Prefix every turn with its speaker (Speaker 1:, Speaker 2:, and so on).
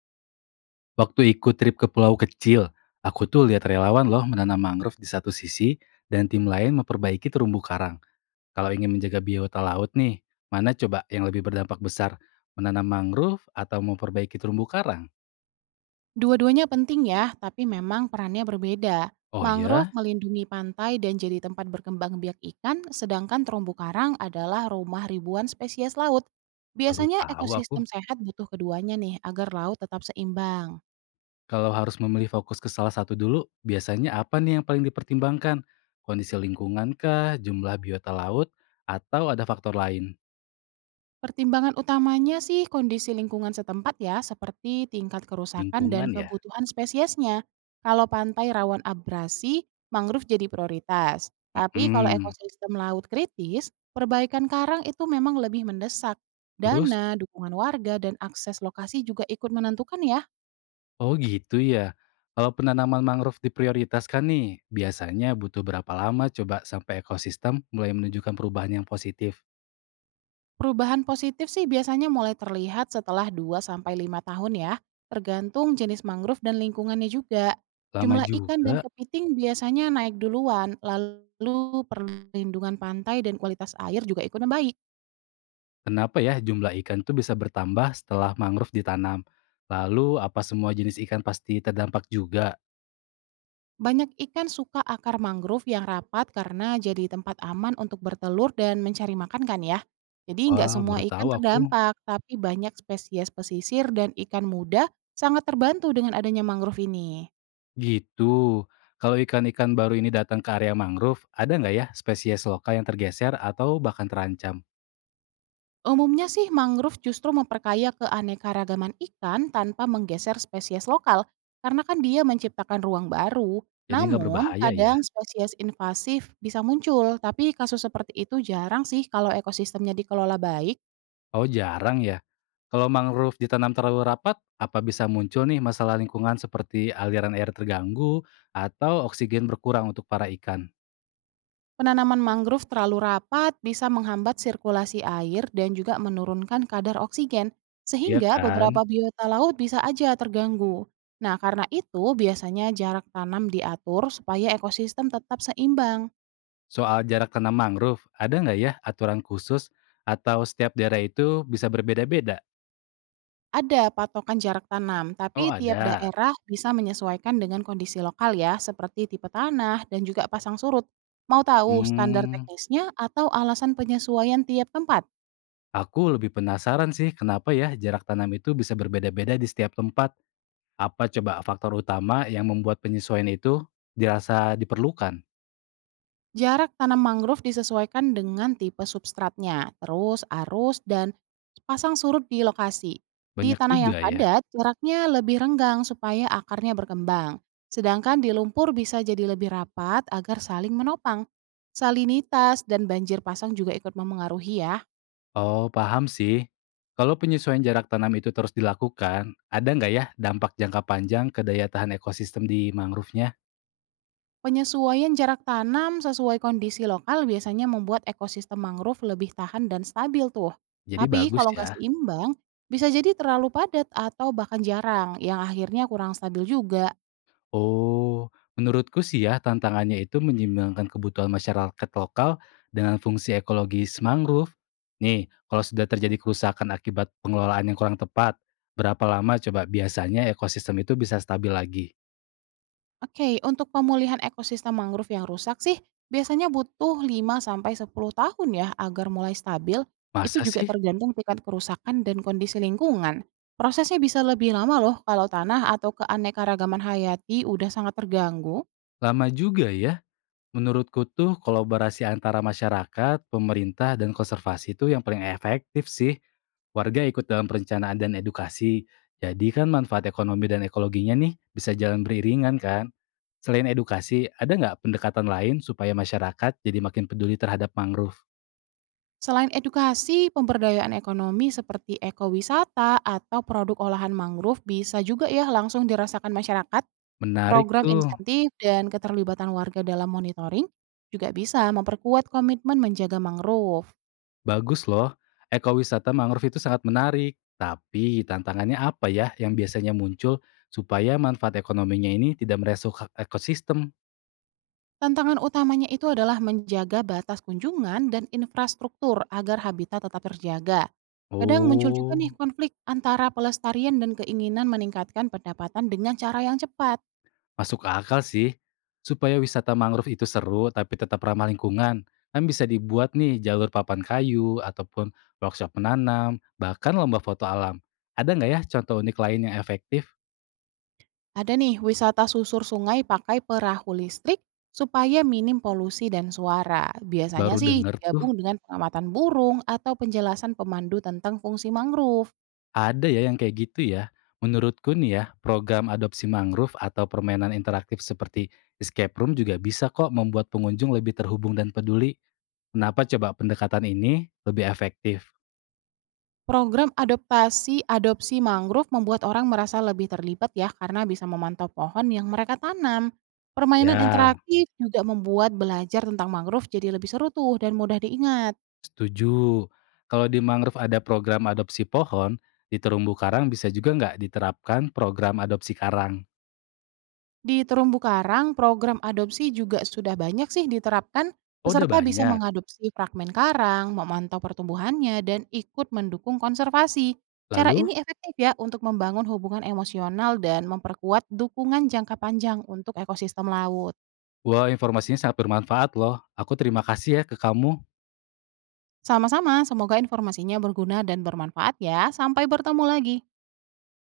Speaker 1: Waktu ikut trip ke pulau kecil, aku tuh lihat relawan loh menanam mangrove di satu sisi dan tim lain memperbaiki terumbu karang. Kalau ingin menjaga biota laut nih, mana coba yang lebih berdampak besar? Menanam mangrove atau memperbaiki terumbu karang?
Speaker 2: Dua-duanya penting ya, tapi memang perannya berbeda.
Speaker 1: Oh
Speaker 2: Mangrove
Speaker 1: iya,
Speaker 2: melindungi pantai dan jadi tempat berkembang biak ikan, sedangkan terumbu karang adalah rumah ribuan spesies laut.
Speaker 1: baru
Speaker 2: Biasanya
Speaker 1: tahu aku.
Speaker 2: ekosistem sehat butuh keduanya nih agar laut tetap seimbang.
Speaker 1: Kalau harus memilih fokus ke salah satu dulu, biasanya apa nih yang paling dipertimbangkan? Kondisi lingkungan kah, jumlah biota laut, atau ada faktor lain?
Speaker 2: Pertimbangan utamanya sih kondisi lingkungan setempat ya, seperti tingkat kerusakan dan
Speaker 1: Lingkungan ya?
Speaker 2: kebutuhan spesiesnya. Kalau pantai rawan abrasi, mangrove jadi prioritas. Tapi kalau
Speaker 1: Mm-mm.
Speaker 2: ekosistem laut kritis, perbaikan karang itu memang lebih mendesak.
Speaker 1: Terus?
Speaker 2: Dana, dukungan warga, dan akses lokasi juga ikut menentukan ya.
Speaker 1: Oh gitu ya. Kalau penanaman mangrove diprioritaskan nih, biasanya butuh berapa lama coba sampai ekosistem mulai menunjukkan perubahan yang positif?
Speaker 2: Perubahan positif sih biasanya mulai terlihat setelah 2 sampai 5 tahun ya, tergantung jenis mangrove dan lingkungannya juga.
Speaker 1: Lama
Speaker 2: Jumlah ikan dan
Speaker 1: juga.
Speaker 2: kepiting biasanya naik duluan, lalu perlindungan pantai dan kualitas air juga ikut membaik.
Speaker 1: Kenapa ya jumlah ikan tuh bisa bertambah setelah mangrove ditanam? Lalu apa semua jenis ikan pasti terdampak juga?
Speaker 2: Banyak ikan suka akar mangrove yang rapat karena jadi tempat aman untuk bertelur dan mencari makan kan ya. Jadi nggak
Speaker 1: Wah,
Speaker 2: semua
Speaker 1: baru
Speaker 2: ikan
Speaker 1: tahu aku.
Speaker 2: terdampak, tapi banyak spesies pesisir dan ikan muda sangat terbantu dengan adanya mangrove ini.
Speaker 1: Gitu. Kalau ikan-ikan baru ini datang ke area mangrove, ada nggak ya spesies lokal yang tergeser atau bahkan terancam?
Speaker 2: Umumnya sih mangrove justru memperkaya keanekaragaman ikan tanpa menggeser spesies lokal, karena kan dia menciptakan ruang baru.
Speaker 1: Jadi nggak
Speaker 2: Namun,
Speaker 1: berbahaya ya?
Speaker 2: kadang spesies invasif bisa muncul, tapi kasus seperti itu jarang sih kalau ekosistemnya dikelola baik.
Speaker 1: Oh jarang ya? Kalau mangrove ditanam terlalu rapat, apa bisa muncul nih masalah lingkungan seperti aliran air terganggu atau oksigen berkurang untuk para ikan?
Speaker 2: Penanaman mangrove terlalu rapat bisa menghambat sirkulasi air dan juga menurunkan kadar oksigen,
Speaker 1: Iya
Speaker 2: sehingga
Speaker 1: kan?
Speaker 2: beberapa biota laut bisa aja terganggu. Nah, karena itu biasanya jarak tanam diatur supaya ekosistem tetap seimbang.
Speaker 1: Soal jarak tanam mangrove, ada nggak ya aturan khusus atau setiap daerah itu bisa berbeda-beda?
Speaker 2: Ada patokan jarak tanam,
Speaker 1: Oh
Speaker 2: tapi tiap
Speaker 1: ada.
Speaker 2: daerah bisa menyesuaikan dengan kondisi lokal ya, seperti tipe tanah dan juga pasang surut. Mau tahu standar
Speaker 1: Hmm,
Speaker 2: teknisnya atau alasan penyesuaian tiap tempat?
Speaker 1: aku lebih penasaran sih kenapa ya jarak tanam itu bisa berbeda-beda di setiap tempat. Apa coba faktor utama yang membuat penyesuaian itu dirasa diperlukan?
Speaker 2: Jarak tanam mangrove disesuaikan dengan tipe substratnya, terus arus dan pasang surut di lokasi. Di
Speaker 1: Banyak
Speaker 2: tanah yang
Speaker 1: juga ya.
Speaker 2: padat, jaraknya lebih renggang supaya akarnya berkembang. Sedangkan di lumpur bisa jadi lebih rapat agar saling menopang. Salinitas dan banjir pasang juga ikut memengaruhi ya.
Speaker 1: Oh, paham sih. Kalau penyesuaian jarak tanam itu terus dilakukan, ada nggak ya dampak jangka panjang ke daya tahan ekosistem di mangrove-nya?
Speaker 2: Penyesuaian jarak tanam sesuai kondisi lokal biasanya membuat ekosistem mangrove lebih tahan dan stabil tuh.
Speaker 1: Jadi
Speaker 2: Tapi
Speaker 1: bagus
Speaker 2: kalau nggak
Speaker 1: ya.
Speaker 2: seimbang, bisa jadi terlalu padat atau bahkan jarang, yang akhirnya kurang stabil juga.
Speaker 1: Oh, menurutku sih ya tantangannya itu menyeimbangkan kebutuhan masyarakat lokal dengan fungsi ekologis mangrove. Nih, kalau sudah terjadi kerusakan akibat pengelolaan yang kurang tepat, berapa lama coba biasanya ekosistem itu bisa stabil lagi?
Speaker 2: Oke, untuk pemulihan ekosistem mangrove yang rusak sih, biasanya butuh 5 sampai 10 tahun ya agar mulai stabil. Itu
Speaker 1: Masa
Speaker 2: juga
Speaker 1: sih?
Speaker 2: tergantung tingkat kerusakan dan kondisi lingkungan. Prosesnya bisa lebih lama loh kalau tanah atau keanekaragaman hayati udah sangat terganggu.
Speaker 1: Lama juga ya? Menurutku tuh kolaborasi antara masyarakat, pemerintah, dan konservasi itu yang paling efektif sih. Warga ikut dalam perencanaan dan edukasi. Jadi kan manfaat ekonomi dan ekologinya nih bisa jalan beriringan kan. Selain edukasi, ada nggak pendekatan lain supaya masyarakat jadi makin peduli terhadap mangrove?
Speaker 2: Selain edukasi, pemberdayaan ekonomi seperti ekowisata atau produk olahan mangrove bisa juga ya langsung dirasakan masyarakat.
Speaker 1: Menarik
Speaker 2: Program
Speaker 1: tuh,
Speaker 2: insentif dan keterlibatan warga dalam monitoring juga bisa memperkuat komitmen menjaga mangrove.
Speaker 1: bagus loh. Ekowisata mangrove itu sangat menarik. Tapi tantangannya apa ya yang biasanya muncul supaya manfaat ekonominya ini tidak merusak ekosistem?
Speaker 2: Tantangan utamanya itu adalah menjaga batas kunjungan dan infrastruktur agar habitat tetap terjaga. Kadang muncul juga nih
Speaker 1: Oh,
Speaker 2: konflik antara pelestarian dan keinginan meningkatkan pendapatan dengan cara yang cepat.
Speaker 1: masuk akal sih. Supaya wisata mangrove itu seru tapi tetap ramah lingkungan, kan bisa dibuat nih jalur papan kayu ataupun workshop menanam, bahkan lomba foto alam. Ada nggak ya contoh unik lain yang efektif?
Speaker 2: Ada nih wisata susur sungai pakai perahu listrik supaya minim polusi dan suara. Biasanya
Speaker 1: Baru
Speaker 2: sih
Speaker 1: denger tuh
Speaker 2: digabung dengan pengamatan burung atau penjelasan pemandu tentang fungsi mangrove.
Speaker 1: ada ya yang kayak gitu ya. Menurutku nih ya, program adopsi mangrove atau permainan interaktif seperti escape room juga bisa kok membuat pengunjung lebih terhubung dan peduli. Kenapa coba pendekatan ini lebih efektif?
Speaker 2: Program adaptasi adopsi mangrove membuat orang merasa lebih terlibat ya karena bisa memantau pohon yang mereka tanam. Permainan
Speaker 1: Ya,
Speaker 2: interaktif juga membuat belajar tentang mangrove jadi lebih seru tuh dan mudah diingat.
Speaker 1: setuju. Kalau di mangrove ada program adopsi pohon, di terumbu karang bisa juga nggak diterapkan program adopsi karang?
Speaker 2: Di terumbu karang, program adopsi juga sudah banyak sih diterapkan.
Speaker 1: Oh, udah
Speaker 2: Peserta bisa
Speaker 1: banyak.
Speaker 2: mengadopsi fragmen karang, memantau pertumbuhannya, dan ikut mendukung konservasi. Cara
Speaker 1: Lalu?
Speaker 2: ini efektif ya untuk membangun hubungan emosional dan memperkuat dukungan jangka panjang untuk ekosistem laut.
Speaker 1: Wah, informasinya sangat bermanfaat loh. Aku terima kasih ya ke kamu.
Speaker 2: Sama-sama, semoga informasinya berguna dan bermanfaat ya. Sampai bertemu lagi.